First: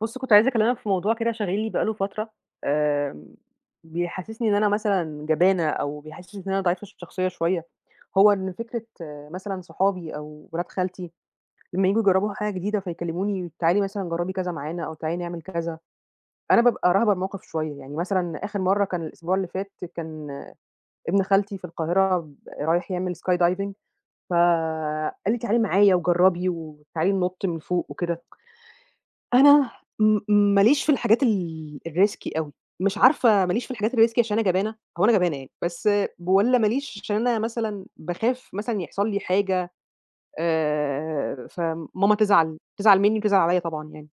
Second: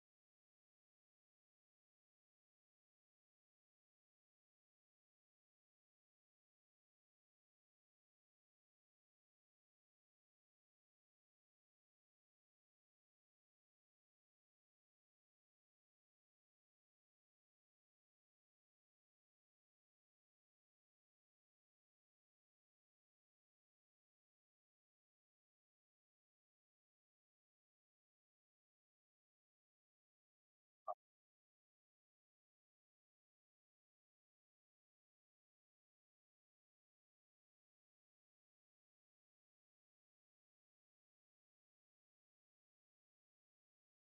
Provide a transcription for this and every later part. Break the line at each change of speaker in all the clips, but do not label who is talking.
بُص، كنت عايزة أكلمك في موضوع كده شاغلني بقى له فترة. آمم، بيحسسني إن أنا مثلًا جبانة أو بيحسسني إن أنا ضعيفة الشخصية شوية. هو إن فكرة مثلًا صحابي أو ولاد خالتي لمّا ييجوا يجربوا حاجة جديدة فيكلموني تعالي مثلًا جربي كذا معانا أو تعالي نعمل كذا. أنا بابقى راهبة الموقف شوية، يعني مثلًا آخر مرة كان الأسبوع اللي فات كان ابن خالتي في القاهرة رايح يعمل sky diving، فقال لي تعالي معايا وجربي وتعالي ننط من فوق وكده. أنا ما ليش في الحاجات الrisky أوي، مش عارفة ما ليش في الحاجات الrisky، عشان أنا جبانة؟ هو أنا جبانة يعني؟ بس والّا ما ليش عشان أنا مثلًا باخاف مثلًا يحصل لي حاجة، فماما تزعل مني وتزعل عليّا طبعًا يعني.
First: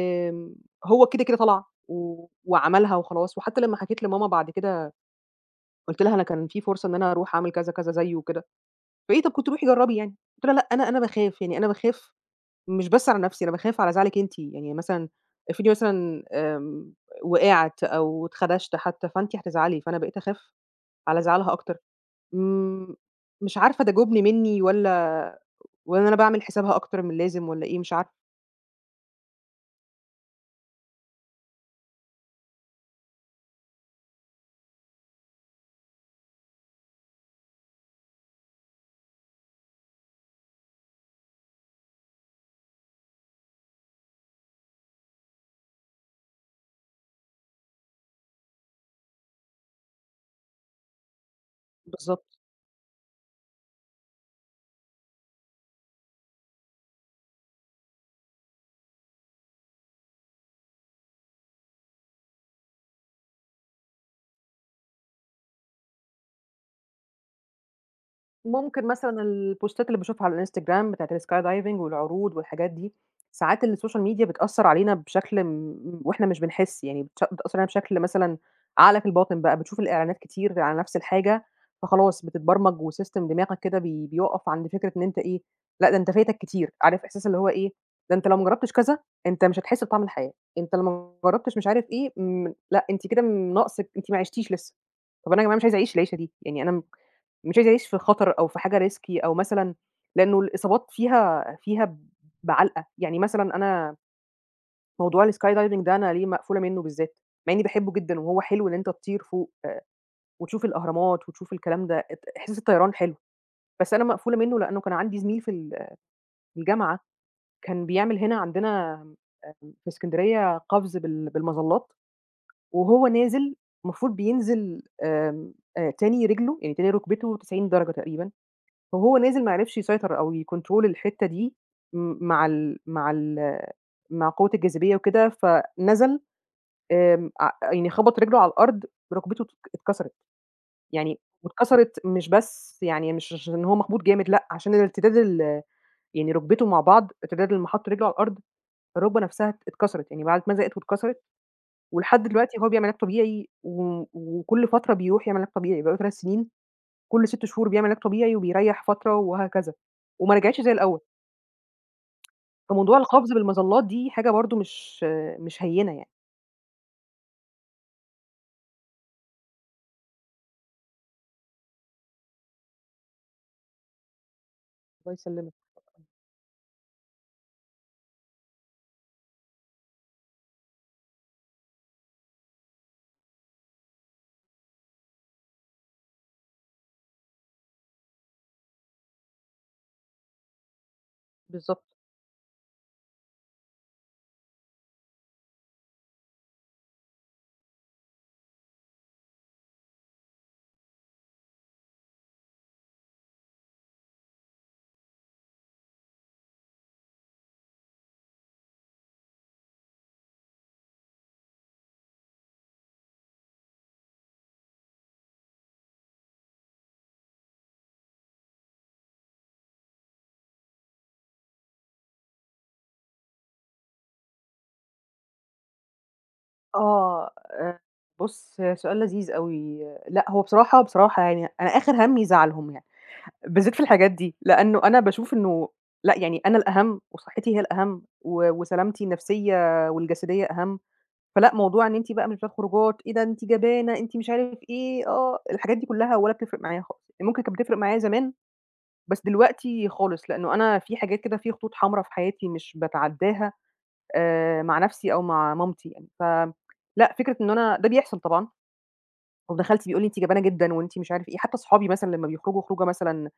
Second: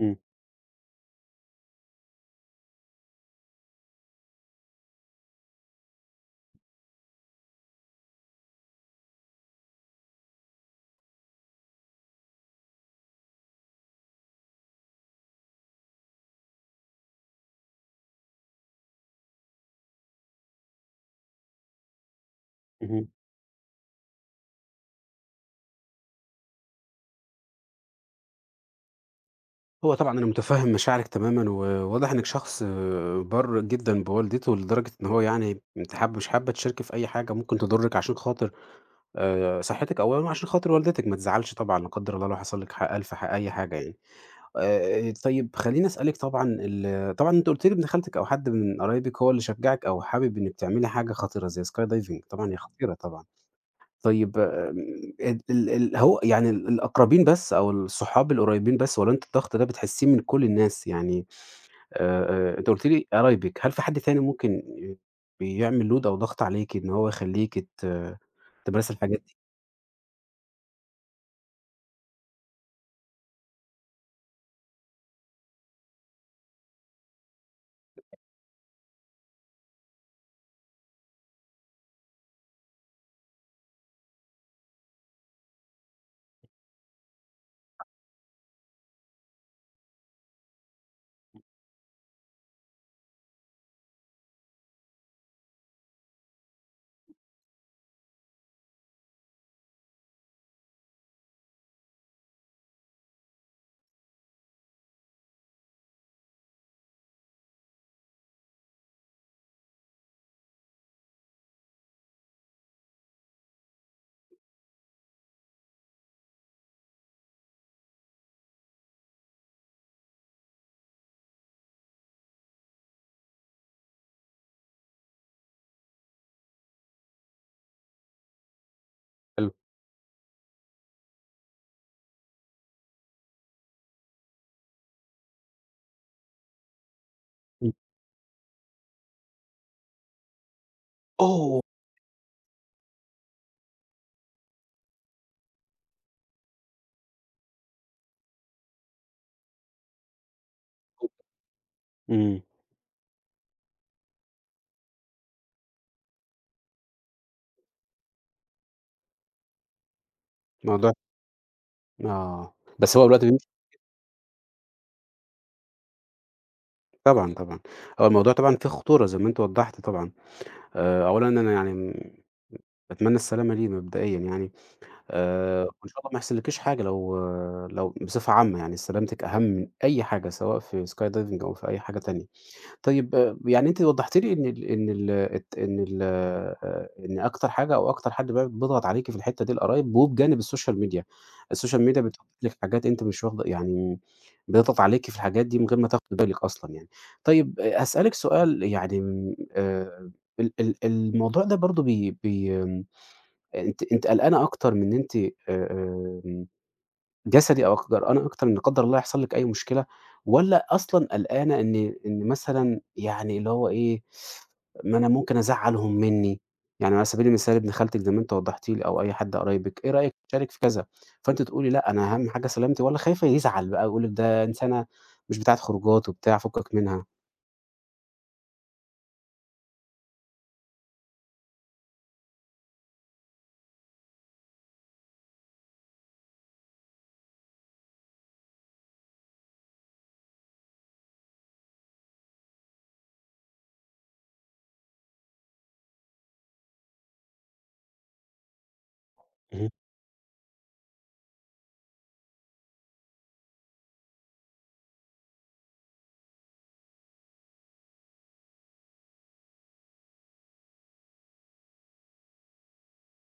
إمم،
هو كده طلع وعملها وخلاص. وحتى لمّا حكيت لماما بعد كده قُلت لها: "أنا كان في فرصة إن أنا أروح أعمل كذا، كذا زيه وكده." فإيه: "طَب كنت روحي جرّبي يعني." قُلت لها: "لأ، أنا باخاف، يعني أنا باخاف، مش بس على نفسي، أنا باخاف على زعلِك أنتِ، يعني مثلًا افرضي مثلًا وقعت أو اتخدشت حتى، فأنتِ هتزعلي، فأنا بقيت أخاف على زعلها أكتر." امم،
اهم.
مش عارفة ده جُبن منّي والّا أنا باعمل حسابها أكتر من اللازم والّا إيه، مش عارفة.
هو طبعًا أنا مُتفهِّم مشاعرِك تمامًا، وواضح إنِّك شخص بَرّ جدًا بوالدته لدرجة إن هو أنتِ مش حابة تشاركي في أي حاجة ممكن تضُرِّك عشان خاطر صحّتِك أولًا وعشان خاطر والدتِك، ما تزعّلش طبعًا لا قدّر الله لو حصل لِك ح ألف ح أي حاجة يعني. طيب خلّيني أسألِك طبعًا طبعًا أنتِ قُلتِ لي ابن خالتِك أو حد من قرايبِك هو اللي شجّعِك أو حابب إنِّك تعملي حاجة خطيرة زي sky
بالضبط.
diving، طبعًا هي خطيرة طبعًا. طيب، ال ال ال هو يعني الأقربين بس أو الصحاب القريبين بس، والّا أنتِ الضغط ده بتحسّيه من كل الناس؟ يعني أنتِ قُلتِ لي قرايبِك، هل في حد تاني ممكن بيعمل load أو ضغط عليكِ إن هو يخلّيكِ
ممكن
تمارسي
مثلًا
الحاجات دي؟
البوستات اللي باشوفها على الInstagram بتاعة الsky diving والعروض والحاجات دي، ساعات السوشيال ميديا بتأثّر علينا بشكل م وإحنا مش بنحس، يعني بتش بتأثّر علينا بشكل مثلًا عقلك الباطن بقى، بتشوف الإعلانات كتير على نفس الحاجة، فخلاص بتتبرمج، وsystem دماغك كده بيوقّف عند فكرة إن أنت إيه، لأ ده أنت فايتك كتير، عارف إحساس اللي هو إيه، ده أنت لو ما جرّبتش كذا، أنت مش هتحس بطعم الحياة، أنت لو ما جرّبتش مش عارف إيه، لأ أنتِ كده ناقصِك أنتِ ما عِشتيش لسه. طَب أنا يا جماعة مش عايزة أعيش العيشة دي، يعني أنا مش عايزة أعيش في خطر أو في حاجة risky أو مثلًا، لإنه الإصابات فيها بعلقة. يعني مثلًا أنا موضوع الsky diving ده أنا ليه مقفولة منّه بالذات، مع إني باحبه جدًا وهو حلو إن أنت تطير فوق، وتشوف الأهرامات وتشوف الكلام ده، إحساس الطيران حلو، بس أنا مقفولة منّه لإنه كان عندي زميل في الجامعة كان بيعمل هنا عندنا، في إسكندرية قفز بالمظلات، وهو نازل المفروض بينزل آمم تاني رجله، يعني تاني ركبته 90 درجة تقريبًا. وهو نازل
حلو.
ما عرفش يسيطر أو يكنترول الحتّة دي م مع ال مع ال مع قوة الجاذبية وكده، فنزل آمم ع
إمم.
يعني خبط رجله على الأرض. ركبته اتكسرت، يعني
أوه!
واتكسرت، مش بس يعني مش عشان هو مخبوط جامد لأ، عشان الارتداد ال، يعني ركبته مع بعض، ارتداد لمّا حط رجله على الأرض، الركبة نفسها اتكسرت، يعني بعد ما زقِت واتكسرت. ولحد
إمم.
دلوقتي هو بيعمل علاج طبيعي، وكل فترة بيروح يعمل علاج طبيعي، بقى له 3 سنين كل 6 شهور بيعمل علاج طبيعي وبيريّح فترة وهكذا، وما رجعتش زي
الموضوع،
الأول.
آه، بس
فموضوع
هو الوقت
القفز
بيمشي.
بالمظلات دي حاجة برضه مش هينة يعني.
طبعًا، طبعًا، هو الموضوع طبعًا فيه خطورة زي ما أنتِ وضّحتِ طبعًا. أولًا أنا يعني م باتمنى السلامة ليه مبدئيًا يعني.
الله يسلمك.
وإن شاء الله ما يحصلكيش حاجة، لو لو بصفة عامة يعني سلامتِك أهم من أي حاجة سواء في sky diving أو في أي حاجة تانية. طيب، يعني أنتِ وضّحتِ لي إن ال إن ال الت إن ال إن أكتر حاجة أو أكتر حد بقى بيضغط عليكِ في الحتّة دي القرايب وبجانب السوشيال ميديا. السوشيال
بالضبط.
ميديا بتحط لِك حاجات أنتِ مش واخدة يعني، بيضغط عليكِ في الحاجات دي من غير ما تاخدي بالِك أصلًا يعني. طيب هاسألِك سؤال يعني، آآ ال ال الموضوع ده برضه بي بي أنتِ قلقانة أكتر من إن أنتِ آمم، جسدي، أو قلقانة أكتر إن لا قدّر الله يحصل لِك أي مشكلة، والّا أصلًا قلقانة إن مثلًا يعني اللي هو إيه، ما أنا ممكن أزعّلهم منّي، يعني على سبيل المثال ابن خالتِك زي ما أنتِ وضّحتِ لي أو أي حد قرايبِك، إيه رأيك نشارك في كذا، فأنتِ تقولي لأ أنا أهم حاجة سلامتي، والّا خايفة يزعل بقى ويقول لِك ده إنسانة مش بتاعة خروجات وبتاع فكّك منها؟
آه، آآ بُص سؤال لذيذ أوي. لأ هو بصراحة يعني أنا آخر هَمّي زعلهم يعني، بالذات في الحاجات دي، لأنه أنا باشوف إنه لأ، يعني أنا الأهم وصحتي هي الأهم وسلامتي النفسية والجسدية أهم. فلأ موضوع إن أنتِ بقى مش بتاعة خروجات، إيه ده أنتِ جبانة، أنتِ مش عارف إيه، آه، الحاجات دي كلها ولا بتفرق معايا خالص، يعني ممكن كانت بتفرق معايا زمان، بس
اهم.
دلوقتي خالص، لإنه أنا في حاجات كده، في خطوط حمرا في حياتي مش باتعدّاها، مع نَفْسي أو مع مامتي يعني. ف لأ، فكرة إن أنا ده بيحصل طبعًا، وابن خالتي بيقول لي: "أنتِ جبانة جدًا وأنتِ مش عارف إيه." حتى صحابي مثلًا لمّا بيخرجوا خروجة مثلًا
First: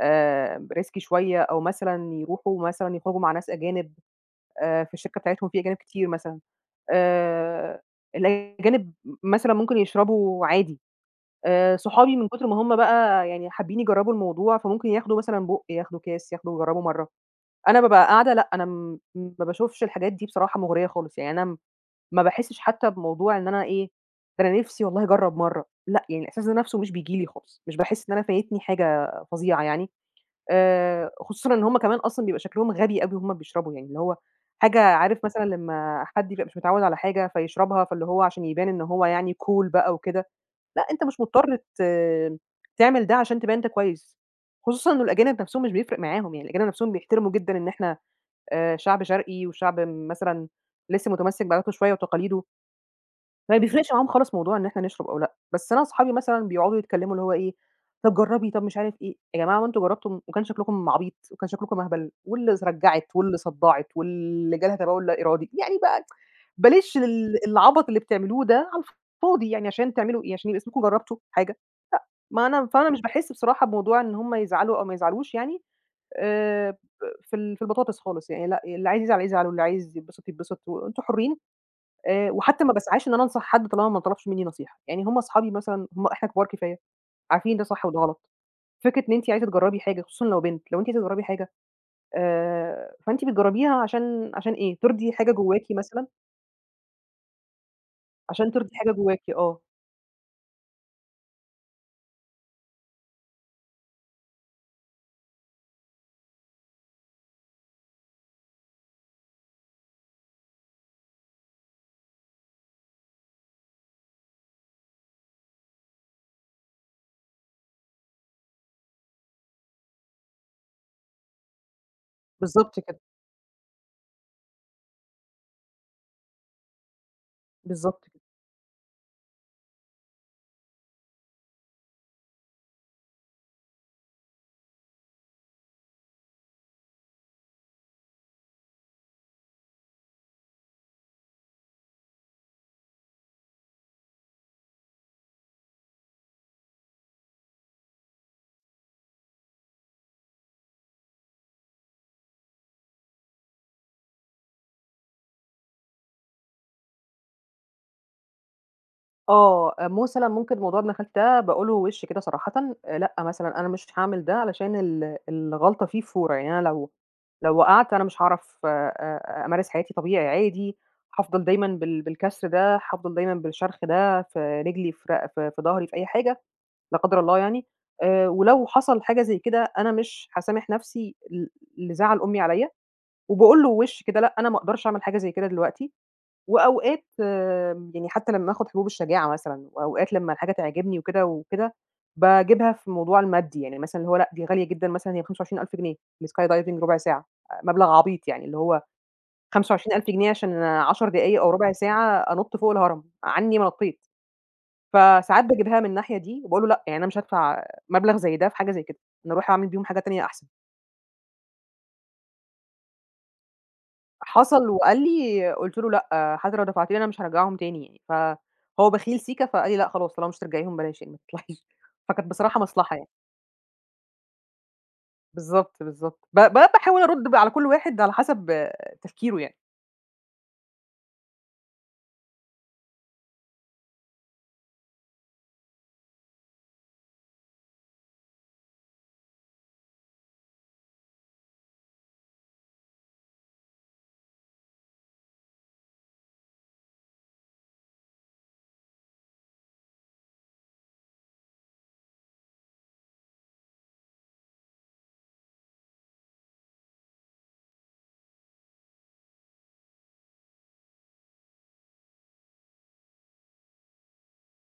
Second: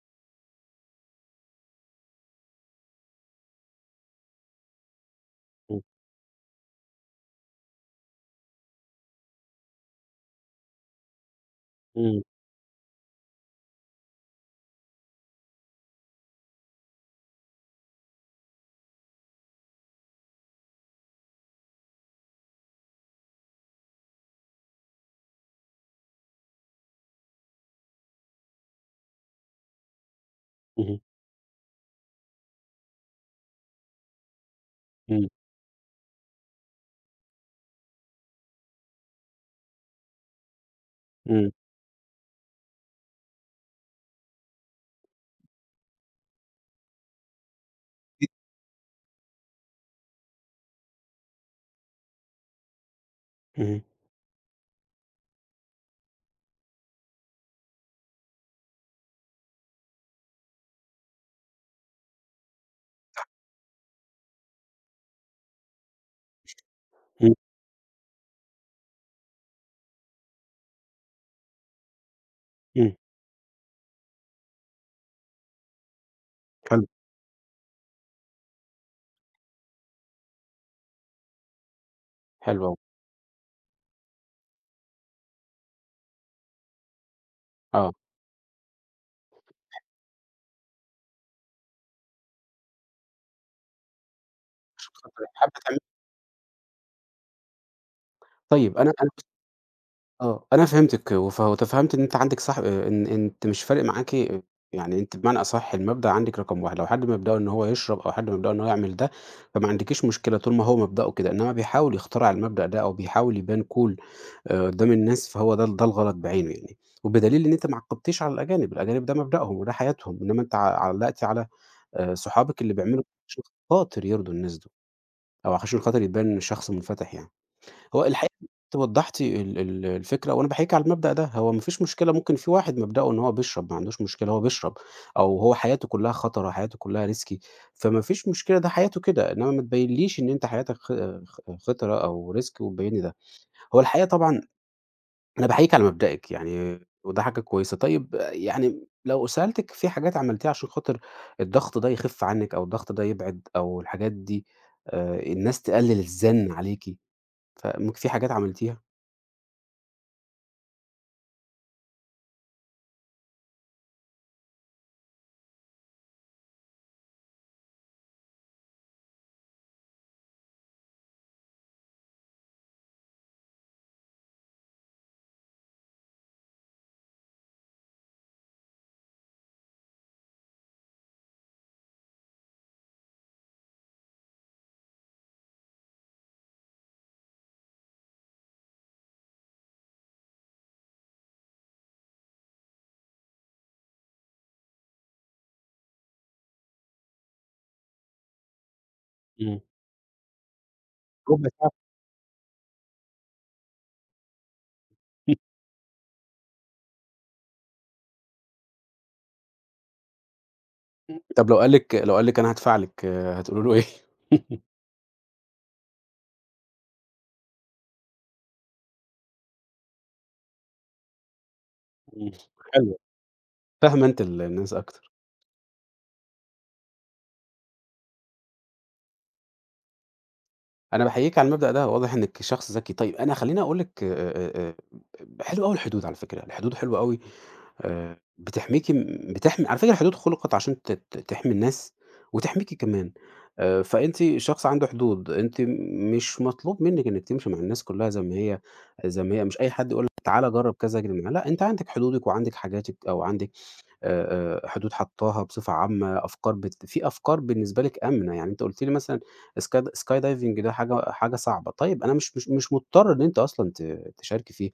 risky شوية، أو مثلًا يروحوا مثلًا يخرجوا مع ناس أجانب. في الشركة بتاعتهم في أجانب
إمم.
كتير مثلًا، آآ الأجانب مثلًا ممكن يشربوا عادي. صحابي
إمم.
من كتر ما هم بقى يعني حابين يجرّبوا الموضوع، فممكن ياخدوا مثلًا بُق، ياخدوا كاس، ياخدوا يجرّبوا مرّة. أنا بابقى قاعدة لأ، أنا ما باشوفش الحاجات دي بصراحة مُغرية خالص، يعني أنا ما باحسّش حتى بموضوع إن أنا إيه، ده أنا نِفْسي والله أجرّب مرّه، لأ، يعني الإحساس ده نَفْسه مش بييجي لي خالص، مش باحس إن أنا فايتني حاجة فظيعة يعني.
اهم.
خصوصًا إن هُم كمان أصلًا بيبقى شكلهم غبي أوي وهُم بيشربوا، يعني اللي هو حاجة، عارف
إمم.
مثلًا لمّا حد يبقى مش متعوّد على حاجة فيشربها، فاللي هو عشان يبان إن هو يعني cool بقى وكده، لأ، أنت مش
إمم.
مضطر تعمل ده عشان تبان أنت كويس، خصوصًا إنه الأجانب نَفْسهم مش بيفرق معاهم، يعني الأجانب نَفْسهم بيحترموا جدًا إن إحنا شعب شرقي وشعب مثلًا لسه متمسّك بعاداته شوية وتقاليده، ما
اهم.
بيفرقش معاهم خالص موضوع إن إحنا نشرب أو لأ. بس أنا أصحابي مثلًا بيقعدوا يتكلّموا اللي هو إيه، طَب جرّبي، طَب مش عارف إيه، يا جماعة هو أنتم جرّبتم وكان شكلكم عبيط وكان شكلكم أهبل، واللي رجّعِت واللي صدّعِت واللي جالها تبول لا إرادي، يعني بقى بلاش
إمم.
العبط اللي بتعملوه ده على الفاضي، يعني عشان تعملوا إيه، عشان يبقى اسمكم جرّبتوا حاجة، ما أنا فأنا
إمم.
مش باحس بصراحة بموضوع إن هم يزعلوا أو ما يزعلوش يعني. ب
حلو.
في ال البطاطس خالص، يعني لأ، اللي عايز يزعل يزعل واللي عايز يتبسط يتبسط وأنتم حرّين. وحتى
حلو
ما
أوي.
باسعاش إن أنا أنصح حد طالما ما طلبش منّي نصيحة، يعني هم أصحابي مثلًا، هم إحنا كبار كفاية، عارفين ده صح
آه،
وده غلط. فكرة إن أنتِ عايزة تجرّبي حاجة، خصوصًا لو بنت، لو أنتِ عايزة تجرّبي حاجة فأنتِ بتجرّبيها عشان إيه، ترضي حاجة
حابة
جواكِ
تعملي،
مثلًا، عشان ترضي
طيب أنا
حاجة
أنا
جواكِ، آه،
آه، أنا فهمتِك وتفهّمت إن أنتِ عندِك صاح، إن أنتِ مش فارق معاكِ. يعني أنتِ بمعنى أصح المبدأ عندِك رقم 1، لو حد مبدأه إن هو يشرب أو حد مبدأه إن هو يعمل ده، فما عندكيش مشكلة طول ما هو مبدأه كده، إنّما بيحاول يخترع المبدأ ده أو بيحاول يبان cool قدّام الناس، فهو ده ال ده الغلط بعينه يعني. وبدليل إن أنتِ ما عَقّبتيش على الأجانب، الأجانب ده مبدأهم وده حياتهم، إنّما أنتِ علّقتِ على صحابِك اللي
بالضبط كده،
بيعملوا عشان خاطر يرضوا الناس دول أو عشان خاطر يبان شخص منفتح يعني. هو
بالضبط كده.
الحقيقة أنتِ وضّحتِ ال ال الفكرة وأنا باحييكِ على المبدأ ده، هو ما فيش مشكلة ممكن في واحد مبدأه إن هو بيشرب، ما عندوش مشكلة هو بيشرب، أو هو حياته كلّها خطرة، حياته كلّها risky، فما فيش مشكلة ده حياته كده، إنّما ما تبيّنليش إن أنت حياتك خ خ خطرة أو risk وتبيّن لي ده. هو الحقيقة طبعًا أنا باحييكِ على مبدئِك يعني وده حاجة كويسة. طيب يعني لو سألتِك في حاجات عملتيها عشان خاطر الضغط ده يخِف عنِّك أو الضغط ده يبعد أو الحاجات دي الناس تقلِّل الزَّن عليكِ، فممكن في حاجات عملتيها؟
مثلًا ممكن موضوع ابن خالتي ده باقول له وِش كده صراحةً. لأ مثلًا أنا مش هاعمل ده علشان الغلطة فيه فورة، يعني أنا لو وقعت أنا مش هاعرف أمارس حياتي طبيعي عادي، هافضل دايمًا بالكسر ده، هافضل دايمًا بالشرخ ده في رجلي، في ضهري، في أي حاجة لا قدر الله يعني. ولو حصل حاجة زي كده أنا مش هاسامح نفسي لزعل أمي عليّا. وباقول له وِش كده لأ، أنا ما أقدرش أعمل حاجة زي كده دلوقتي. وأوقات يعني حتى لمّا آخد حبوب الشجاعة مثلًا، وأوقات لمّا الحاجة تعجبني وكده وكده، باجيبها في الموضوع المادي، يعني مثلًا اللي هو لأ دي غالية جدًا، مثلًا هي ب25.000 جنيه الsky diving ربع ساعة. آه، مبلغ عبيط يعني اللي هو
إمم.
25.000 جنيه عشان 10 دقايق أو
رُبع
ربع
ساعة.
ساعة أنُط فوق الهرم، عني ما نطيت. فساعات باجيبها من الناحية دي وباقول له لأ، يعني أنا مش هادفع مبلغ زي ده في حاجة زي كده، أنا أروح أعمل بيهم حاجة تانية أحسن.
طب لو قال لِك، لو قال لِك أنا هادفع لِك، هتقولي له إيه؟
حصل وقال لي، قُلت له: "لأ، حتى لو دفعتِ لي أنا مش هارجّعهم تاني يعني." فهو بخيل سيكا، فقال لي: "لأ خلاص، طالما مش هترجعيهم بلاش يعني، ما تطلعيش." فكانت
إمم.
بصراحة مصلحة
حلوة.
يعني.
فاهمة أنتِ الناس أكتر.
بالضبط، بالضبط. ب ب باحاول أرُد بقى على كل واحد على حسب تفكيره يعني.
أنا باحييكِ على المبدأ ده، واضح إنِّك شخص ذكي. طيب أنا خلّيني أقول لِك، حلوة أوي الحدود على فكرة، الحدود حلوة أوي. بتحميكِ، بتحمي، على فكرة الحدود خُلقت عشان ت ت تحمي الناس وتحميكِ كمان. فأنتِ شخص عنده حدود، أنتِ مش مطلوب منِّك إنِّك تمشي مع الناس كلّها زي ما هي زي ما هي، مش أي حد يقول لِك تعالَ جرّب كذا اجري معاه، لأ أنتِ عندِك حدودِك وعندِك حاجاتِك أو عندِك حدود حطّاها بصفة عامة، أفكار بت في أفكار بالنسبة لك آمنة، يعني أنتِ قُلتِ لي مثلًا sky diving ده حاجة صعبة، طيب أنا مش مضطر إن أنتِ أصلًا تشاركي فيه.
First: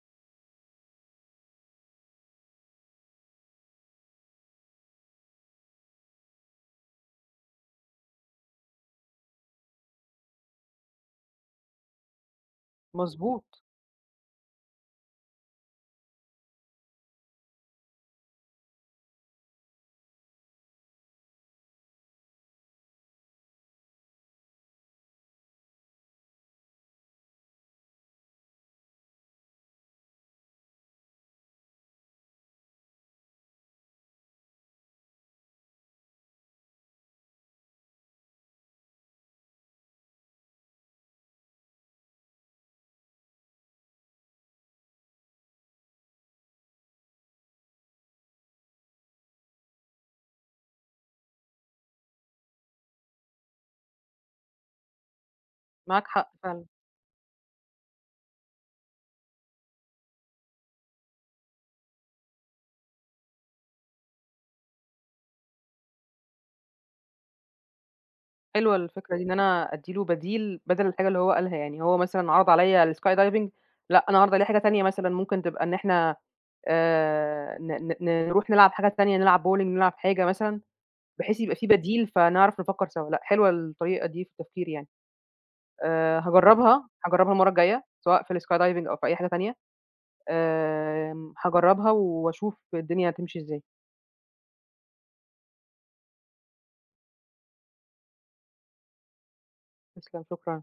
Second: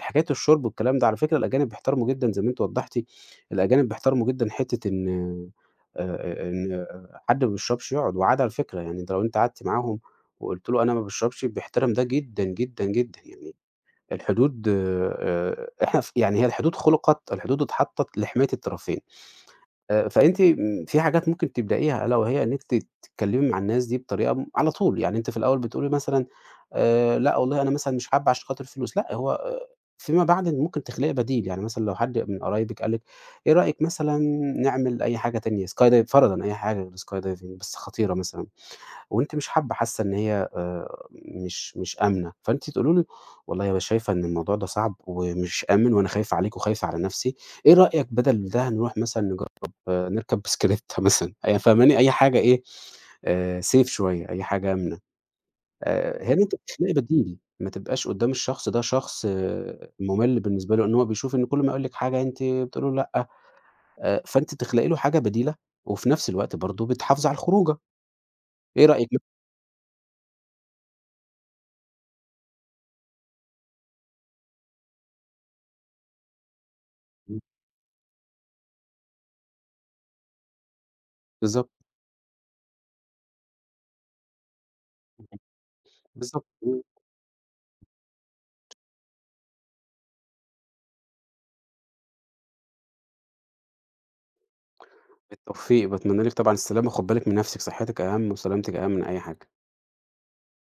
حكاية الشرب والكلام ده، على فكرة الأجانب بيحترموا جدًا زي ما أنتِ وضّحتِ، الأجانب بيحترموا جدًا حتّة إن آآ، إن حد ما بيشربش يقعد، وعادة على فكرة يعني أنتِ لو أنتِ قعدتِ معاهم وقُلتِ له أنا ما باشربش بيحترم ده جدًا، جدًا، جدًا، يعني
مضبوط،
الحدود، إحنا يعني هي الحدود اتحطّت لحماية الطرفين. فأنتِ في حاجات ممكن تبدئيها ألا وهي إن أنتِ تتكلمي مع الناس دي بطريقة على طول، يعني أنتِ في الأول بتقولي مثلًا لأ والله أنا مثلًا مش حابة عشان خاطر الفلوس، لأ هو فيما بعد ممكن تخلقي بديل، يعني مثلًا لو حد من قرايبِك قال لِك إيه رأيك مثلًا نعمل أي حاجة تانية، sky dive فرضًا أي حاجة غير الsky diving بس خطيرة مثلًا. وأنتِ مش حابة، حاسة إن هي مش آمنة، فأنتِ تقولي له والله أنا شايفة إن الموضوع ده صعب ومش آمن وأنا خايفة عليك وخايفة على نفسي، إيه رأيك بدل ده نروح مثلًا نجرب، آه، نركب بسكليتة مثلًا، يعني فاهماني؟ أي حاجة إيه، safe شوية، أي حاجة آمنة.
معاك حق
هنا أنتِ
فعلًا.
بتخلقي بديل، ما تبقاش قدّام الشخص ده شخص، آه، مُمِل بالنسبة له، إن هو بيشوف إن كل ما يقول لِك حاجة أنتِ بتقولي له لأ. فأنتِ تخلقي له حاجة بديلة وفي نفس الوقت برضه بتحافظي على الخروجة،
حلوة
إيه رأيك؟
الفكرة دي، إن أنا أدّي له بديل بدل الحاجة اللي هو قالها يعني. هو مثلًا عرض عليّا الsky diving، لأ أنا هاعرض عليه حاجة تانية، مثلًا ممكن تبقى إن إحنا ن ن نروح نلعب حاجة تانية، نلعب bowling، نلعب حاجة مثلًا. بحيث يبقى في
بالضبط.
بديل فنعرف نفكّر سوا. لأ حلوة الطريقة دي في التفكير يعني.
بالضبط،
هاجرّبها، هاجرّبها المرّة الجاية سواء في الsky diving أو في أي حاجة تانية. هاجرّبها وأشوف الدنيا هتمشي إزاي.
بالتوفيق، باتمنى لِك طبعًا السلامة، وخُد بالِك من نَفْسِك، صحتِك أهم وسلامتِك أهم من أي حاجة.
تسلم، شكرًا.